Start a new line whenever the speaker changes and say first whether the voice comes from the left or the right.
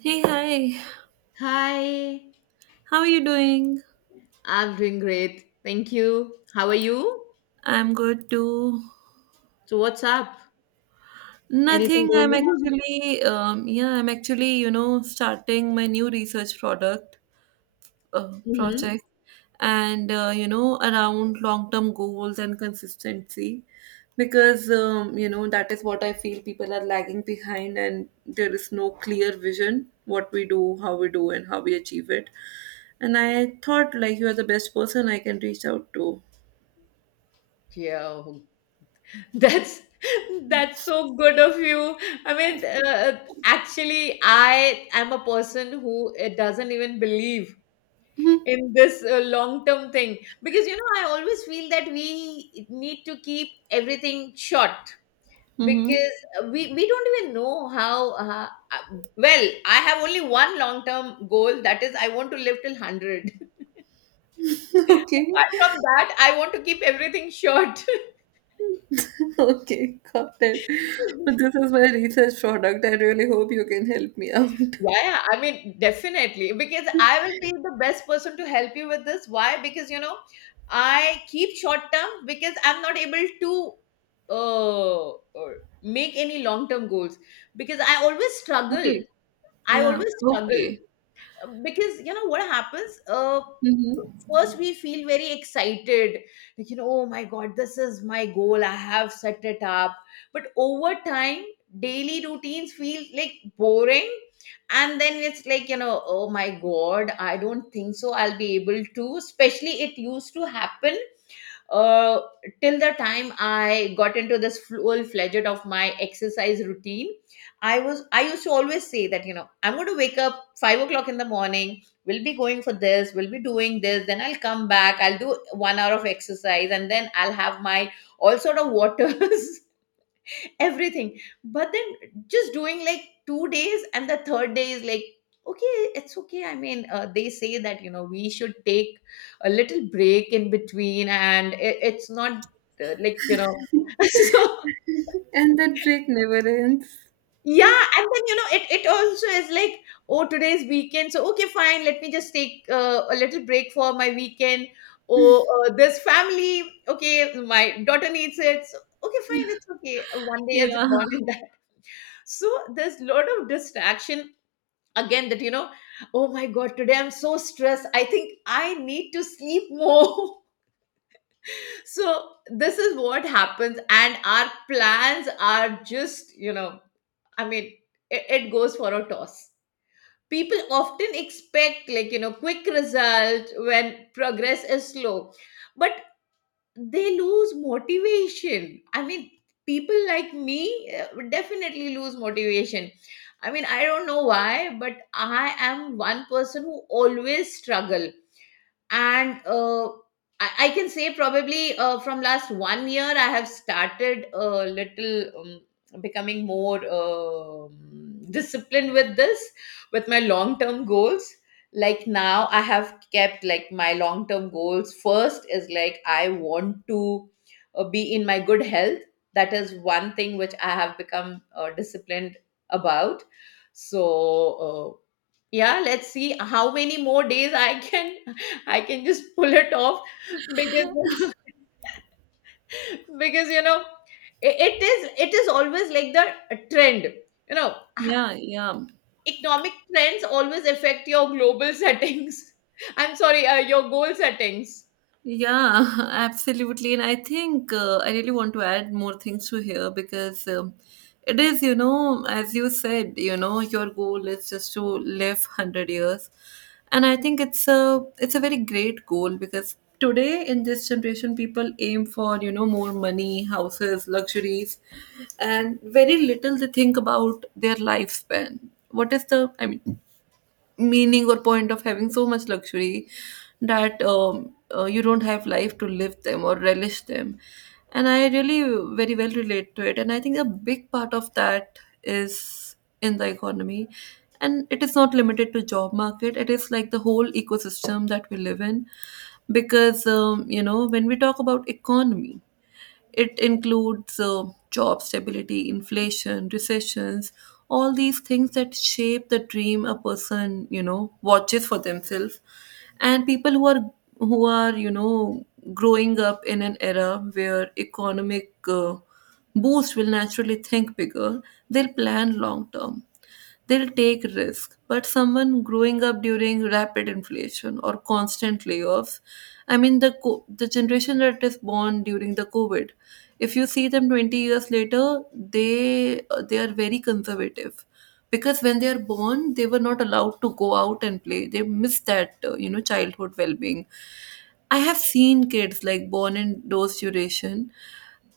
right: Hey, hi.
left: Hi,
right: How are you doing?
left: I'm doing great. Thank you. How are you?
right: I'm good too.
left: So what's up? Anything
right: Nothing.
left: going
right: I'm
left: on?
right: actually, yeah, I'm actually, starting my new research product, uh,
left: Mm-hmm.
right: project, and around long-term goals and consistency, because you know that is what I feel people are lagging behind, and there is no clear vision what we do, how we do, and how we achieve it. And I thought, like, you are the best person I can reach out to.
left: Yeah, oh, that's that's so good of you. I mean, actually, I am a person who doesn't even believe in this long-term thing because you know I always feel that we need to keep everything short.
right: Mm-hmm.
left: Because we don't even know how well I have only one long term goal, that is I want to live till 100.
right: Okay.
left: Apart from that I want to keep everything short.
right: Okay, got it.
left: Yeah,
right: But this is my research product. I really hope you can help me out.
left: yeah, I mean definitely, because I will be the best person to help you with this. Why? Because you know I keep short term because I'm not able to uh, uh, make any long term goals, because I always struggle.
right: Okay.
left: I
right: Yeah.
left: always struggle.
right: Okay.
left: Because you know what happens,
right: Hmm.
left: first we feel very excited, like you know, oh my god, this is my goal, I have set it up. But over time daily routines feel like boring, and then it's like, you know, oh my god, I don't think so I'll be able to. Especially it used to happen uh, till the time I got into this full fledged of my exercise routine. I used to always say that, you know, I'm going to wake up 5 o'clock in the morning, we'll be going for this, we'll be doing this, then I'll come back, I'll do 1 hour of exercise, and then I'll have my all sort of waters, everything. But then just doing like 2 days, and the third day is like okay, it's okay. I mean, they say that, you know, we should take a little break in between, and it's not like, you know. So
right: And that break never ends.
left: yeah, and then you know it also is like oh today's weekend, so okay fine, let me just take a little break for my weekend. Oh this family, okay my daughter needs it, so okay fine, it's okay, one day has
right: Yeah.
left: gone in. So there's a lot of distraction, again that you know, oh my god today I'm so stressed, I think I need to sleep more. So this is what happens, and our plans are just, you know, I mean, it goes for a toss. People often expect, like you know, quick result when progress is slow, but they lose motivation. I mean, people like me would definitely lose motivation. I mean, I don't know why, but I am one person who always struggle. And I can say probably from last 1 year I have started a little becoming more disciplined with this, with my long term goals. Like now I have kept like my long term goals, first is like I want to be in my good health. That is one thing which I have become disciplined about. So yeah, let's see how many more days I can I can just pull it off, because because you know it is, it is always like the trend. You know,
right: Yeah. Yeah.
left: economic trends always affect your global settings. I'm sorry, your goal settings.
right: Yeah, absolutely. And I think I really want to add more things to here, because it is, you know, as you said, your goal is just to live 100 years. And I think it's a very great goal, because today in this generation people aim for, more money, houses, luxuries, and very little they think about their lifespan. What is the, I mean, meaning or point of having so much luxury that you don't have life to live them or relish them. And I really very well relate to it, and I think a big part of that is in the economy. And it is not limited to job market, it is like the whole ecosystem that we live in, because you know, when we talk about economy, it includes job stability, inflation, recessions, all these things that shape the dream a person, watches for themselves. And people who are who are, you know, growing up in an era where economic boost will naturally think bigger. They'll plan long term, they'll take risk. But someone growing up during rapid inflation or constant layoffs, I mean, the the generation that is born during the COVID, if you see them 20 years later, they they are very conservative. Because when they are born, they were not allowed to go out and play, they miss that childhood well-being. I have seen kids like born in those duration,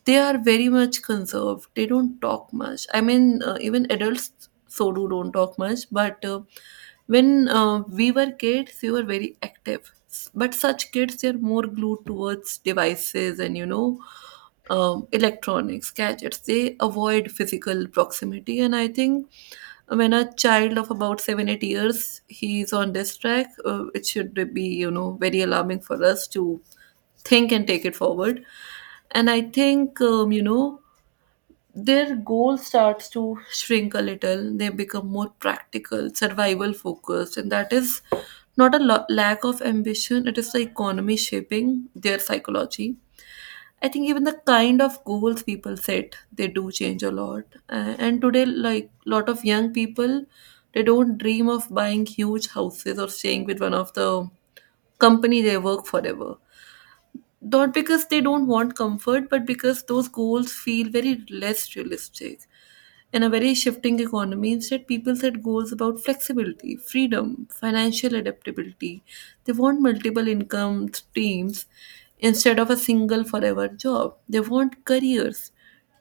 right: they are very much conserved, they don't talk much. I mean, even adults so do don't talk much, but when we were kids, we were very active. But such kids, they're more glued towards devices and, electronics, gadgets. They avoid physical proximity. And I think, when a child of about 7, 8 years, he's on this track, it should be, very alarming for us to think and take it forward. And I think, their goal starts to shrink a little. They become more practical, survival focused. And that is not a lack of ambition, it is the economy shaping their psychology. I think even the kind of goals people set, they do change a lot. And today, like, lot of young people, they don't dream of buying huge houses or staying with one of the company they work forever. Not because they don't want comfort, but because those goals feel very less realistic. In a very shifting economy, instead, people set goals about flexibility, freedom, financial adaptability. They want multiple income streams instead of a single forever job. They want careers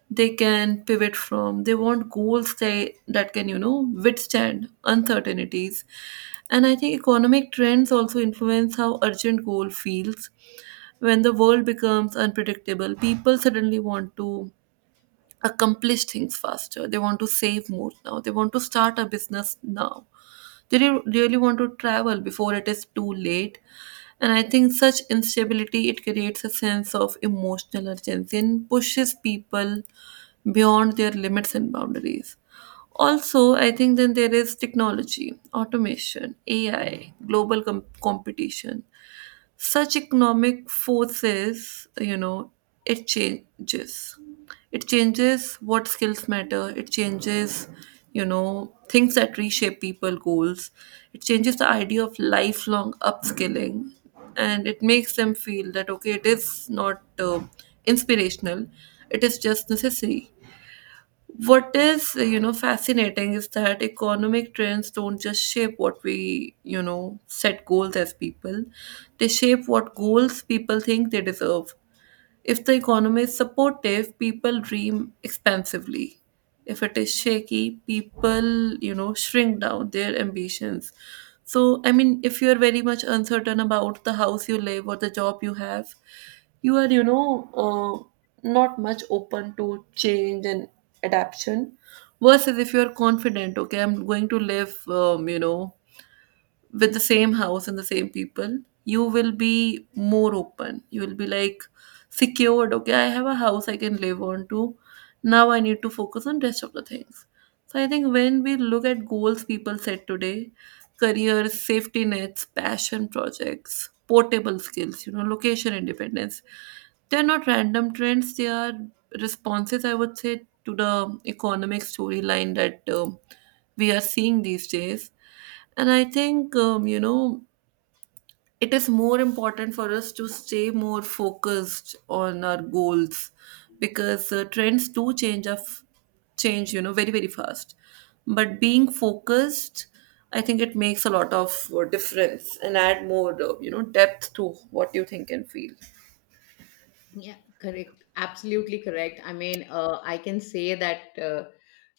right: they can pivot from. They want goals that can, withstand uncertainties. And I think economic trends also influence how urgent goal feels. When the world becomes unpredictable, people suddenly want to accomplish things faster. They want to save more now. They want to start a business now. They really want to travel before it is too late. And I think such instability, it creates a sense of emotional urgency and pushes people beyond their limits and boundaries. Also, I think then there is technology, automation, AI, global competition. Such economic forces, it changes it changes what skills matter. It changes, things that reshape people goals. It changes the idea of lifelong upskilling, and it makes them feel that okay, it is not inspirational, it is just necessary. What is, fascinating is that economic trends don't just shape what we, set goals as people, they shape what goals people think they deserve. If the economy is supportive, people dream expansively. If it is shaky, people, shrink down their ambitions. So, I mean, if you are very much uncertain about the house you live or the job you have, you are, not much open to change and adaptation. Versus if you are confident, okay, I'm going to live, with the same house and the same people, you will be more open. You will be like secured. Okay, I have a house I can live on to. Now I need to focus on rest of the things. So I think when we look at goals people set today, careers, safety nets, passion projects, portable skills, location independence, they're not random trends. They are responses, I would say, to the economic storyline that we are seeing these days. And I think, it is more important for us to stay more focused on our goals, because trends do change, very, very fast. But being focused, I think it makes a lot of difference, and add more, depth to what you think and feel.
left: Yeah, correct. Absolutely correct. I mean, I can say that,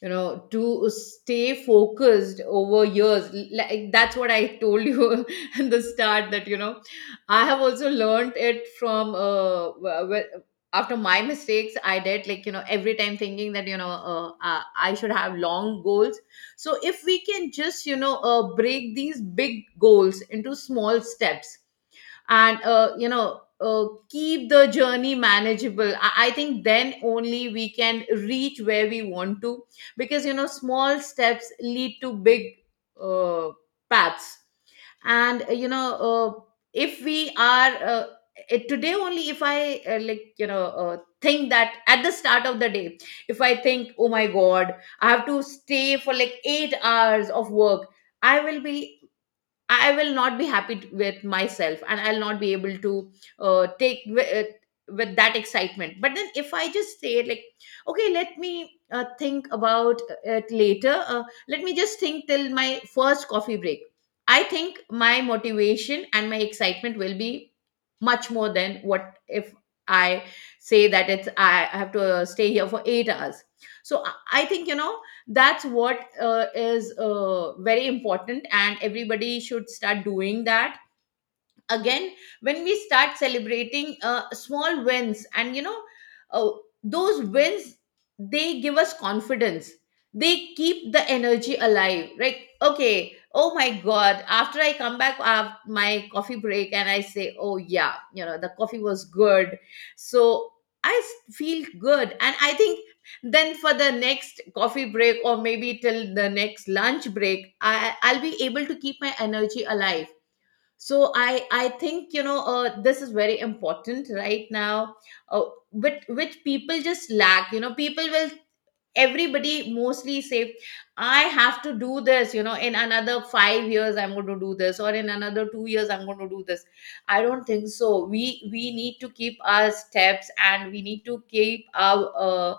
left: you know, to stay focused over years, like that's what I told you in the start that, you know, I have also learned it from, after my mistakes. I did like, you know, every time thinking that, you know, I should have long goals. So if we can just, you know, break these big goals into small steps, and you know keep the journey manageable, I think then only we can reach where we want to, because you know small steps lead to big uh, paths. And you know if we are today only if I like you know think that at the start of the day, if I think oh my god I have to stay for like 8 hours of work, i will be I will not be happy with myself, and I'll not be able to take with that excitement. But then, if I just say like, okay, let me think about it later. Let me just think till my first coffee break. I think my motivation and my excitement will be much more than what if I say that it's I have to stay here for 8 hours. So I think, you know, that's what is very important, and everybody should start doing that. Again, when we start celebrating small wins, and you know uh, those wins, they give us confidence, they keep the energy alive. Like, okay oh my god after I come back after my coffee break, and I say oh yeah, you know the coffee was good, so feel good, and I think then for the next coffee break or maybe till the next lunch break I'll be able to keep my energy alive. So I think, you know, this is very important right now, uh, but which people just lack. You know, people will, everybody mostly say I have to do this, you know, in another 5 years I'm going to do this, or in another 2 years I'm going to do this. I don't think so we need to keep our steps, and we need to keep our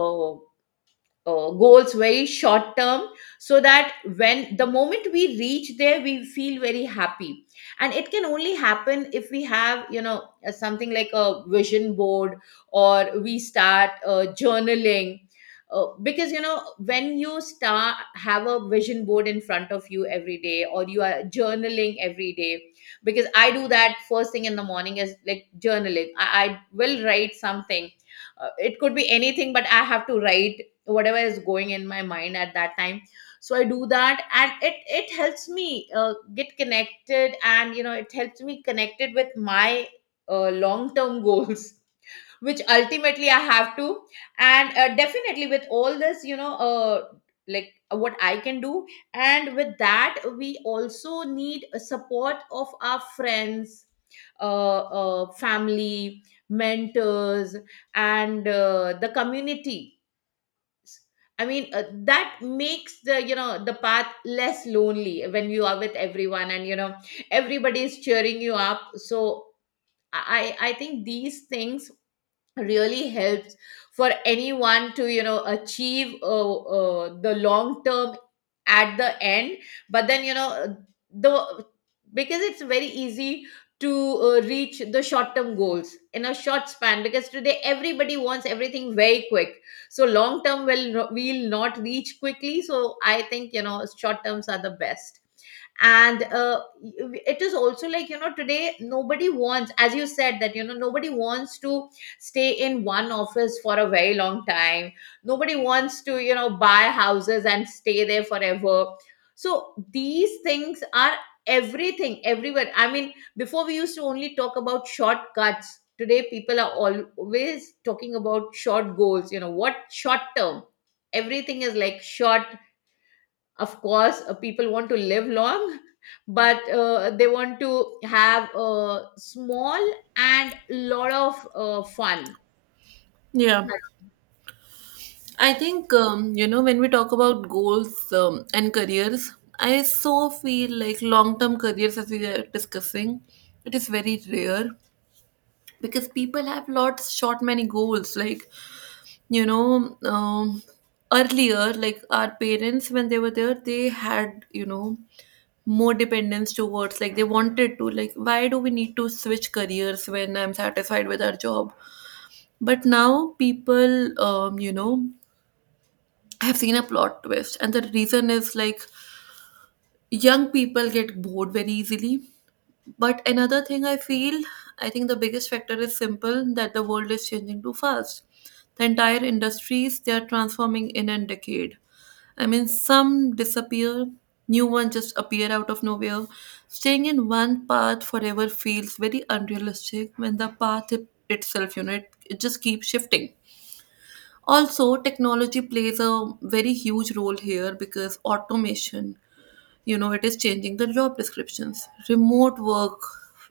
left: uh, goals very short term, so that when the moment we reach there, we feel very happy. And it can only happen if we have, you know, something like a vision board, or we start journaling. Because you know when you start have a vision board in front of you every day, or you are journaling every day, because I do that first thing in the morning, is like journaling, I will write something. It could be anything, but I have to write whatever is going in my mind at that time. So I do that, and it helps me get connected, and you know it helps me connected with my long term goals, which ultimately I have to. And definitely with all this, you know, what I can do. And with that we also need a support of our friends, family, mentors, and the community. I mean, that makes the you know the path less lonely when you are with everyone, and you know everybody is cheering you up. So I think these things really helps for anyone to you know achieve the long term at the end. But then you know the because it's very easy to reach the short term goals in a short span, because today everybody wants everything very quick. So long term will will not reach quickly, so I think, you know, short terms are the best. And it is also like, you know, today nobody wants, as you said, that you know nobody wants to stay in one office for a very long time, nobody wants to you know buy houses and stay there forever. So these things are everything everywhere. I mean, before we used to only talk about shortcuts, today people are always talking about short goals. You know what, short term, everything is like short. Of course people want to live long, but they want to have a small and lot of fun.
right: Yeah. I think, when we talk about goals and careers, I so feel like long term careers, as we are discussing, it is very rare, because people have lot shot many goals, like, you know um, earlier, like, our parents when they were there, they had, more dependence towards, like, they wanted to, like, why do we need to switch careers when I'm satisfied with our job. But now people, I have seen a plot twist, and the reason is like, young people get bored very easily. But another thing I feel, I think the biggest factor is simple, that the world is changing too fast. The entire industries, they are transforming in a decade. I mean, some disappear, new ones just appear out of nowhere. Staying in one path forever feels very unrealistic when the path itself, you know, it just keeps shifting. Also, technology plays a very huge role here, because automation, it is changing the job descriptions. Remote work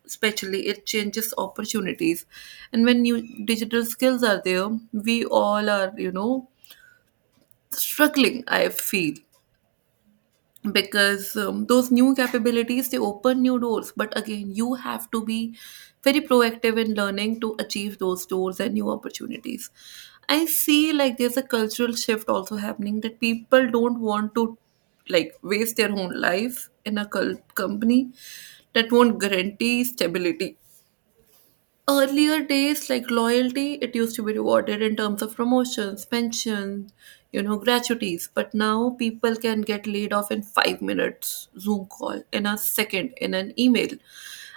right: especially, it changes opportunities. And when new digital skills are there, we all are, struggling, I feel. Because those new capabilities, they open new doors, but again you have to be very proactive in learning to achieve those doors and new opportunities. I see, like, there's a cultural shift also happening, that people don't want to, like, waste their own life in a company that won't guarantee stability. Earlier days, like, loyalty, it used to be rewarded in terms of promotions, pension, gratuities. But now people can get laid off in 5 minutes Zoom call, in a second, in an email.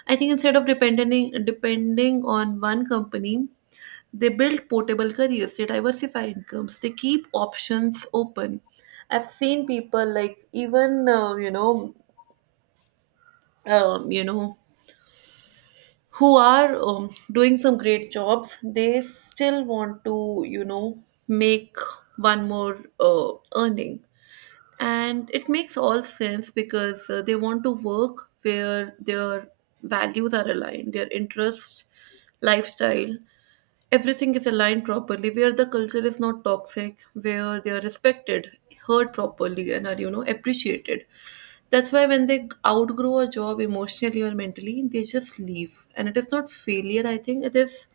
right: I think, instead of depending on one company, they build portable careers, they diversify incomes, they keep options open. I've seen people like even, um, you know who are, doing some great jobs, they still want to, make one more earning. And it makes all sense because they want to work where their values are aligned, their interests, lifestyle, everything is aligned properly, where the culture is not toxic, where they are respected, heard properly, and are, appreciated. That's why when they outgrow a job emotionally or mentally, they just leave, and it is not failure. I think it is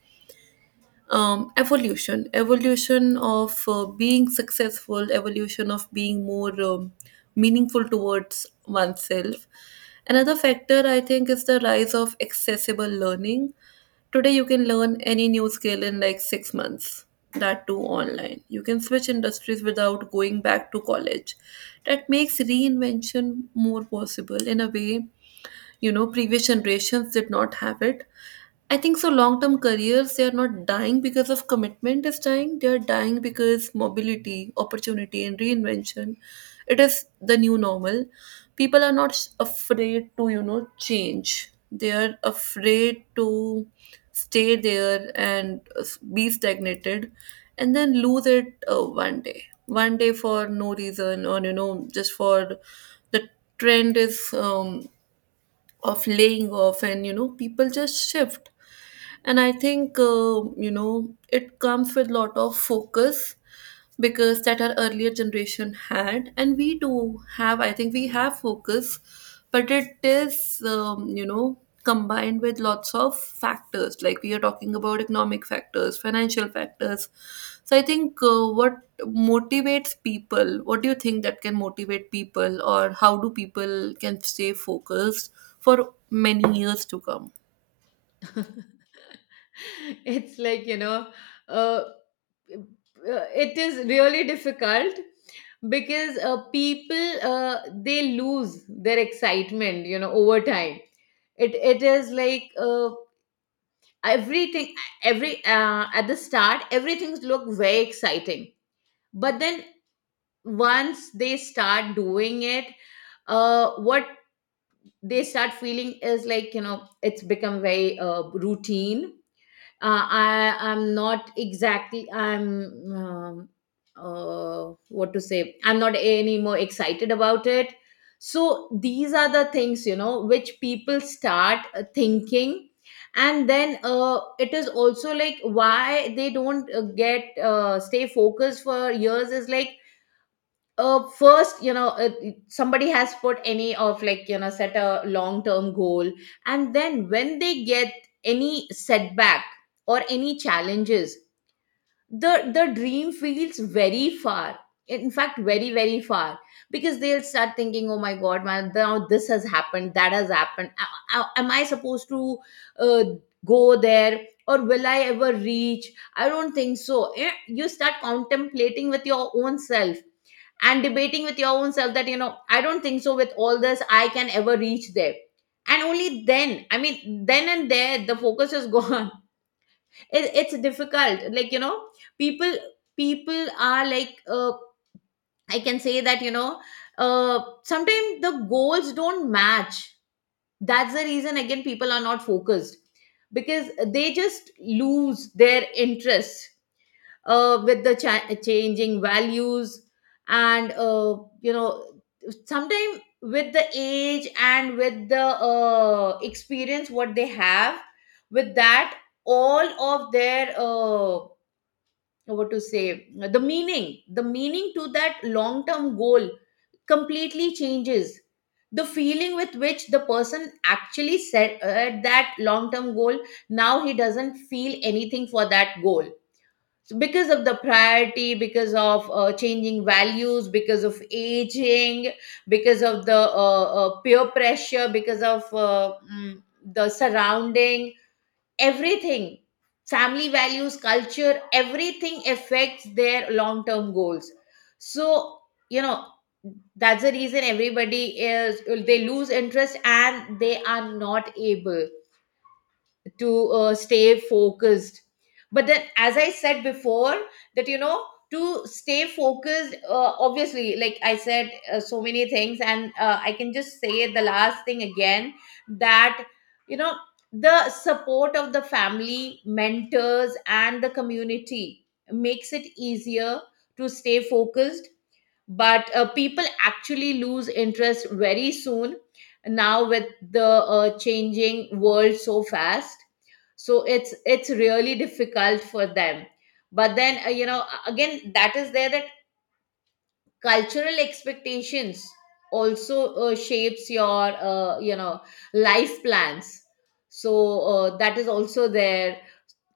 right: um, evolution evolution of being successful, evolution of being more, meaningful towards oneself. Another factor I think is the rise of accessible learning. Today, you can learn any new skill in like 6 months, that too online. You can switch industries without going back to college. That makes reinvention more possible in a way, previous generations did not have it. I think so long term careers, they are not dying because of commitment is dying. They are dying because mobility, opportunity and reinvention. It is the new normal. People are not afraid to, change. They are afraid to stay there and be stagnated, and then lose it one day. One day for no reason or just for the trend is of laying off, and people just shift. And I think, it comes with lot of focus because that our earlier generation had, and we do have. I think we have focus, but it is, combined with lots of factors, like we are talking about economic factors, financial factors. So I think, what motivates people, what do you think that can motivate people, or how do people can stay focused for many years to come?
left: It's like, you know, uh, uh, it is really difficult, because people they lose their excitement, you know, over time. It is like everything, every at the start everything looks very exciting. But then once they start doing it, what they start feeling is like, you know, it's become very routine. I'm not exactly, I'm um, what to say, I'm not any more excited about it. So these are the things, you know, which people start thinking. And then it is also like why they don't get stay focused for years, is like first, you know, somebody has put any of like you know set a long term goal, and then when they get any setback or any challenges, the dream feels very far, in fact very very far. Because they'll start thinking oh my god man, now this has happened, that has happened. Am I supposed to uh, go there, or will I ever reach? I don't think so. Eh, you start contemplating with your own self, and debating with your own self, that you know I don't think so with all this I can ever reach there. And only then I mean, then and there the focus is gone. It's difficult, like, you know, people people are like I can say that, you know, sometimes the goals don't match. That's the reason again people are not focused, because they just lose their interest with the changing values, and you know, sometimes with the age and with the experience what they have. With that, all of their what to say, the meaning to that long term goal completely changes. The feeling with which the person actually set that long term goal, now he doesn't feel anything for that goal. So because of the priority, because of changing values, because of aging, because of the peer pressure, because of the surrounding, everything. Family values, culture, everything affects their long term goals. So, you know, that's the reason everybody is, they lose interest and they are not able to stay focused. But then, as I said before, that, you know, to stay focused, obviously, like I said, so many things, and I can just say the last thing again, that, you know, the support of the family, mentors and the community makes it easier to stay focused. But people actually lose interest very soon now with the changing world so fast. So it's really difficult for them. But then you know, again that is there, that cultural expectations also shapes your you know, life plans. So that is also there.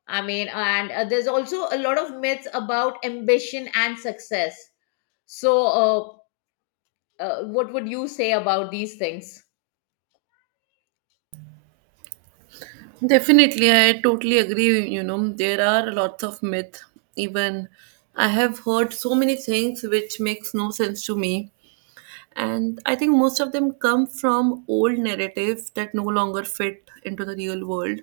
left: I mean, and there's also a lot of myths about ambition and success. So what would you say about these things?
right: Definitely, I totally agree. You know, there are lots of myth. Even I have heard so many things which makes no sense to me, and I think most of them come from old narratives that no longer fit into the real world.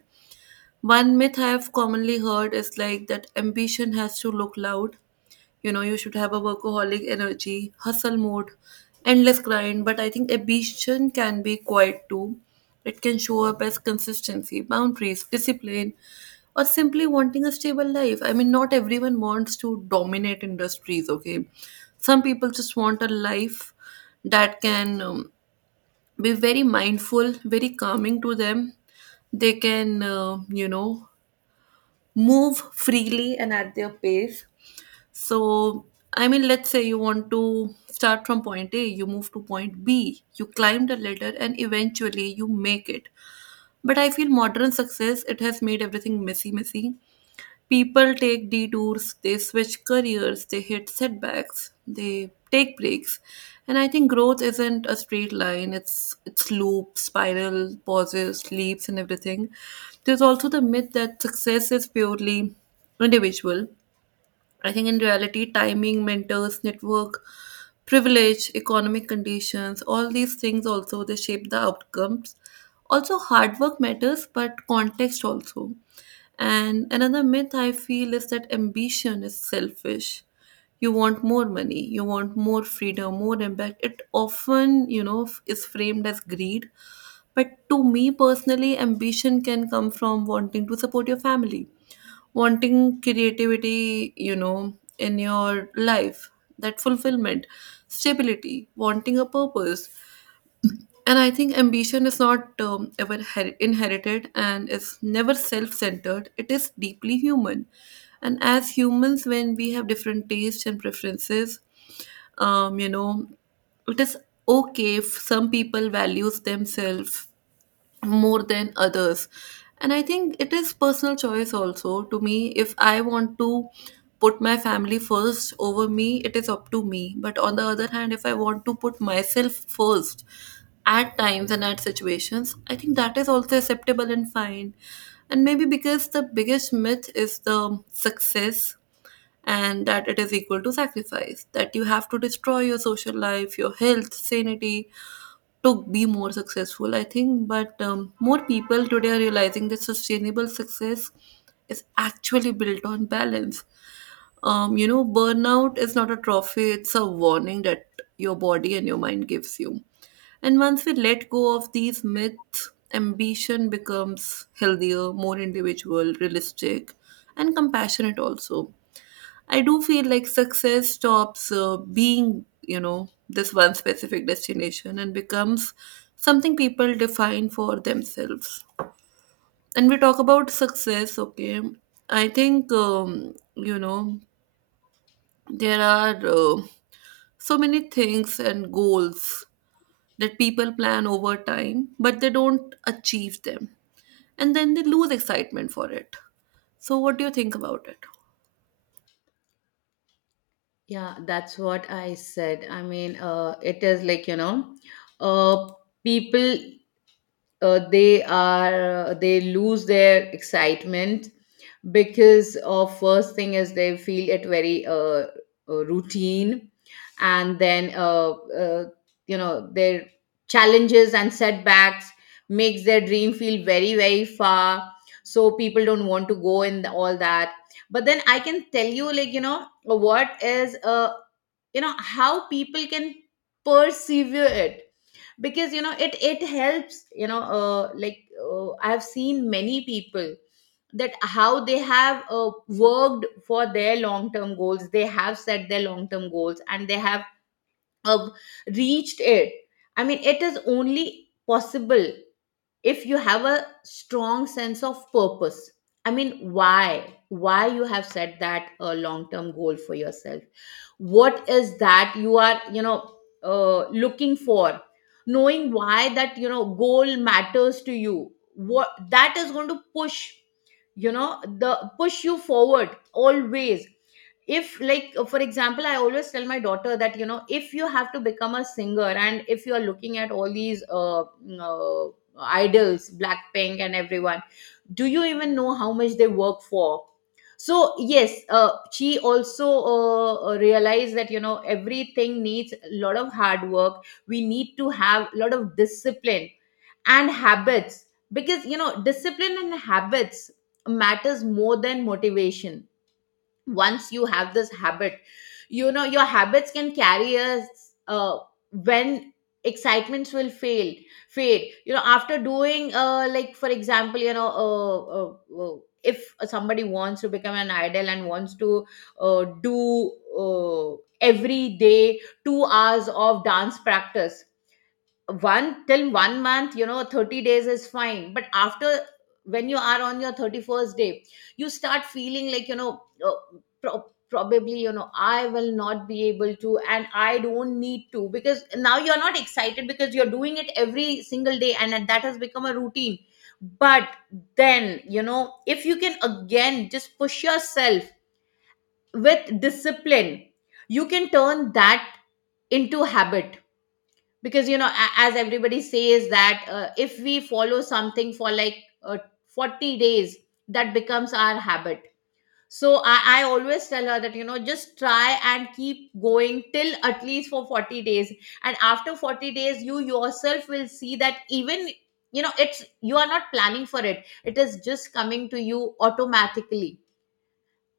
right: One myth I have commonly heard is like that ambition has to look loud. You know, you should have a workaholic energy, hustle mode, endless grind. But I think ambition can be quiet too. It can show up as consistency, boundaries, discipline, or simply wanting a stable life. I mean, not everyone wants to dominate industries, okay? Some people just want a life that can be very mindful, very calming to them. They can, move freely and at their pace. So, I mean, let's say you want to start from point A, you move to point B, you climb the ladder, and eventually you make it. But I feel modern success, it has made everything messy, messy. People take detours, they switch careers, they hit setbacks, they take breaks. And I think growth isn't a straight line. It's loop, spiral, pauses, leaps and everything. There's also the myth that success is purely individual. I think in reality, timing, mentors, network, privilege, economic conditions, all these things also they shape the outcomes. Also, hard work matters, but context also. And another myth I feel is that ambition is selfish. You want more money, you want more freedom, more impact. It often, you know, is framed as greed. But to me personally, ambition can come from wanting to support your family, wanting creativity, you know, in your life, that fulfillment, stability, wanting a purpose. And I think ambition is not ever inherited and is never self centered. It is deeply human. And as humans, when we have different tastes and preferences, um, you know, it is okay if some people values themselves more than others. And I think it is personal choice also. To me, if I want to put my family first over me, it is up to me. But on the other hand, if I want to put myself first at times and at situations, I think that is also acceptable and fine. And maybe because the biggest myth is the success, and that it is equal to sacrifice, that you have to destroy your social life, your health, sanity, to be more successful, I think. But more people today are realizing that sustainable success is actually built on balance. You know, burnout is not a trophy, it's a warning that your body and your mind gives you. And once we let go of these myths, ambition becomes healthier, more individual, realistic, and compassionate also. I do feel like success stops being, you know, this one specific destination and becomes something people define for themselves. And we talk about success, okay? I think, there are so many things and goals that people plan over time, but they don't achieve them. And then they lose excitement for it. So, what do you think about it?
left: Yeah, that's what I said. I mean, it is like, you know, uh, people they are they lose their excitement because of, first thing is, they feel it very routine. And then you know, their challenges and setbacks makes their dream feel very very far. So people don't want to go in all that. But then I can tell you, like, you know, what is uh, you know, how people can persevere it. Because, you know, it helps, you know, like I've seen many people, that how they have worked for their long term goals. They have set their long term goals and they have uh, reached it. I mean, it is only possible if you have a strong sense of purpose. I mean, why you have set that a long term goal for yourself, what is that you are, you know, looking for. Knowing why that, you know, goal matters to you, what that is going to push, you know, the push you forward always. If like for example, I always tell my daughter that, you know, if you have to become a singer and if you are looking at all these idols, Blackpink and everyone, do you even know how much they work for? So, yes, she also realized that, you know, everything needs a lot of hard work. We need to have a lot of discipline and habits. Because, you know, discipline and habits matters more than motivation. Once you have this habit, you know, your habits can carry us when excitements will fail fade, you know, after doing like for example, you know, if somebody wants to become an idol and wants to do every day 2 hours of dance practice, one till 1 month, you know, 30 days is fine. But after, when you are on your 31st day, you start feeling like, you know, probably, you know, I will not be able to, and I don't need to, because now you're not excited, because you're doing it every single day and that has become a routine. But then, you know, if you can again just push yourself with discipline, you can turn that into habit. Because, you know, as everybody says, that if we follow something for like 40 days, that becomes our habit. So I always tell her that, you know, just try and keep going till at least for 40 days. And after 40 days, you yourself will see that, even, you know, it's, you are not planning for it, it is just coming to you automatically.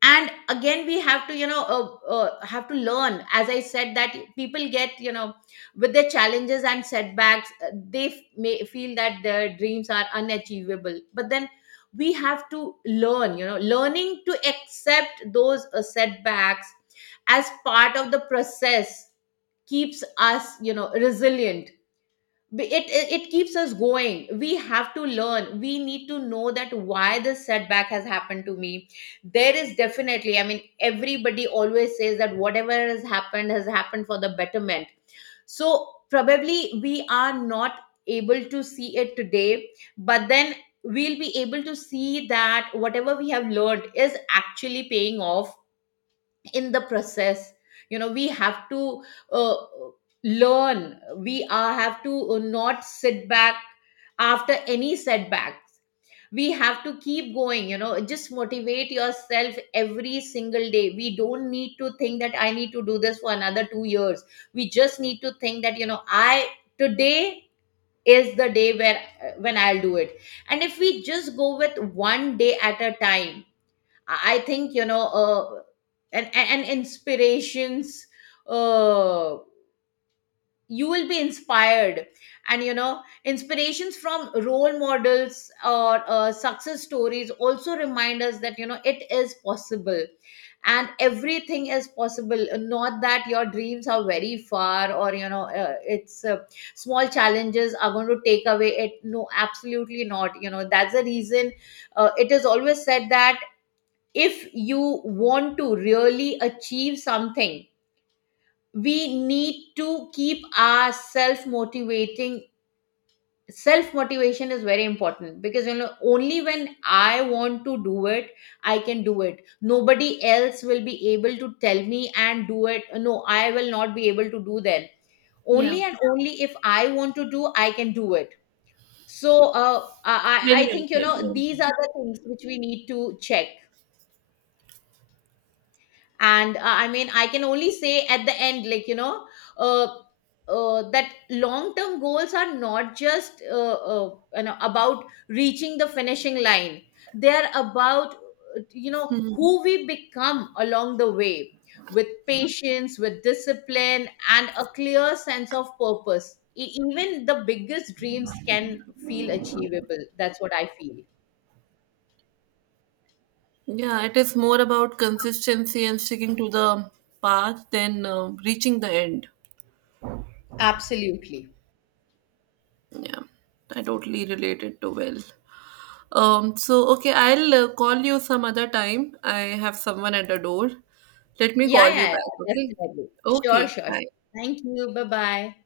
left: And again, we have to, you know, have to learn, as I said, that people get, you know, with their challenges and setbacks, they may feel that their dreams are unachievable. But then we have to learn, you know, learning to accept those setbacks as part of the process, keeps us, you know, resilient. It keeps us going. We have to learn, we need to know that why this setback has happened to me. There is definitely, I mean, everybody always says that whatever has happened for the betterment. So probably we are not able to see it today, but then we'll be able to see that whatever we have learned is actually paying off in the process. You know, we have to uh, learn, have to not sit back after any setback. We have to keep going, you know, just motivate yourself every single day. We don't need to think that I need to do this for another 2 years. We just need to think that, you know, I, today is the day where when I'll do it. And if we just go with 1 day at a time, I think, you know, and inspirations. Uh, you will be inspired. And, you know, inspirations from role models or success stories also remind us that, you know, it is possible, and everything is possible. Not that your dreams are very far, or, you know, it's small challenges are going to take away it. No, absolutely not. You know, that's the reason. It is always said that if you want to really achieve something, we need to keep our self motivating. Self motivation is very important, because, you know, only when I want to do it, I can do it. Nobody else will be able to tell me and do it. No, I will not be able to do that.
right: Yeah,
left: Only and only if I want to do, I can do it. So
right: very
left: I
right: well
left: think, you
right: said.
left: know,
right: Yeah.
left: these are the things which we need to check. And I mean, I can only say at the end, like, you know, uh, that long term goals are not just you know, about reaching the finishing line. They're about you know,
right: Hmm.
left: who we become along the way. With patience, with discipline and a clear sense of purpose, even the biggest dreams can feel achievable. That's what I feel.
right: Yeah, it is more about consistency and sticking to the path than reaching the end.
left: Absolutely.
right: Yeah, I totally relate it to well. So okay, I'll call you some other time. I have someone at the door. Let me
left: Yeah,
right: call you
left: yeah,
right: back,
left: yeah,
right: okay?
left: definitely. Sure,
right: Okay,
left: sure, sure.
right: bye.
left: Thank you. Bye bye.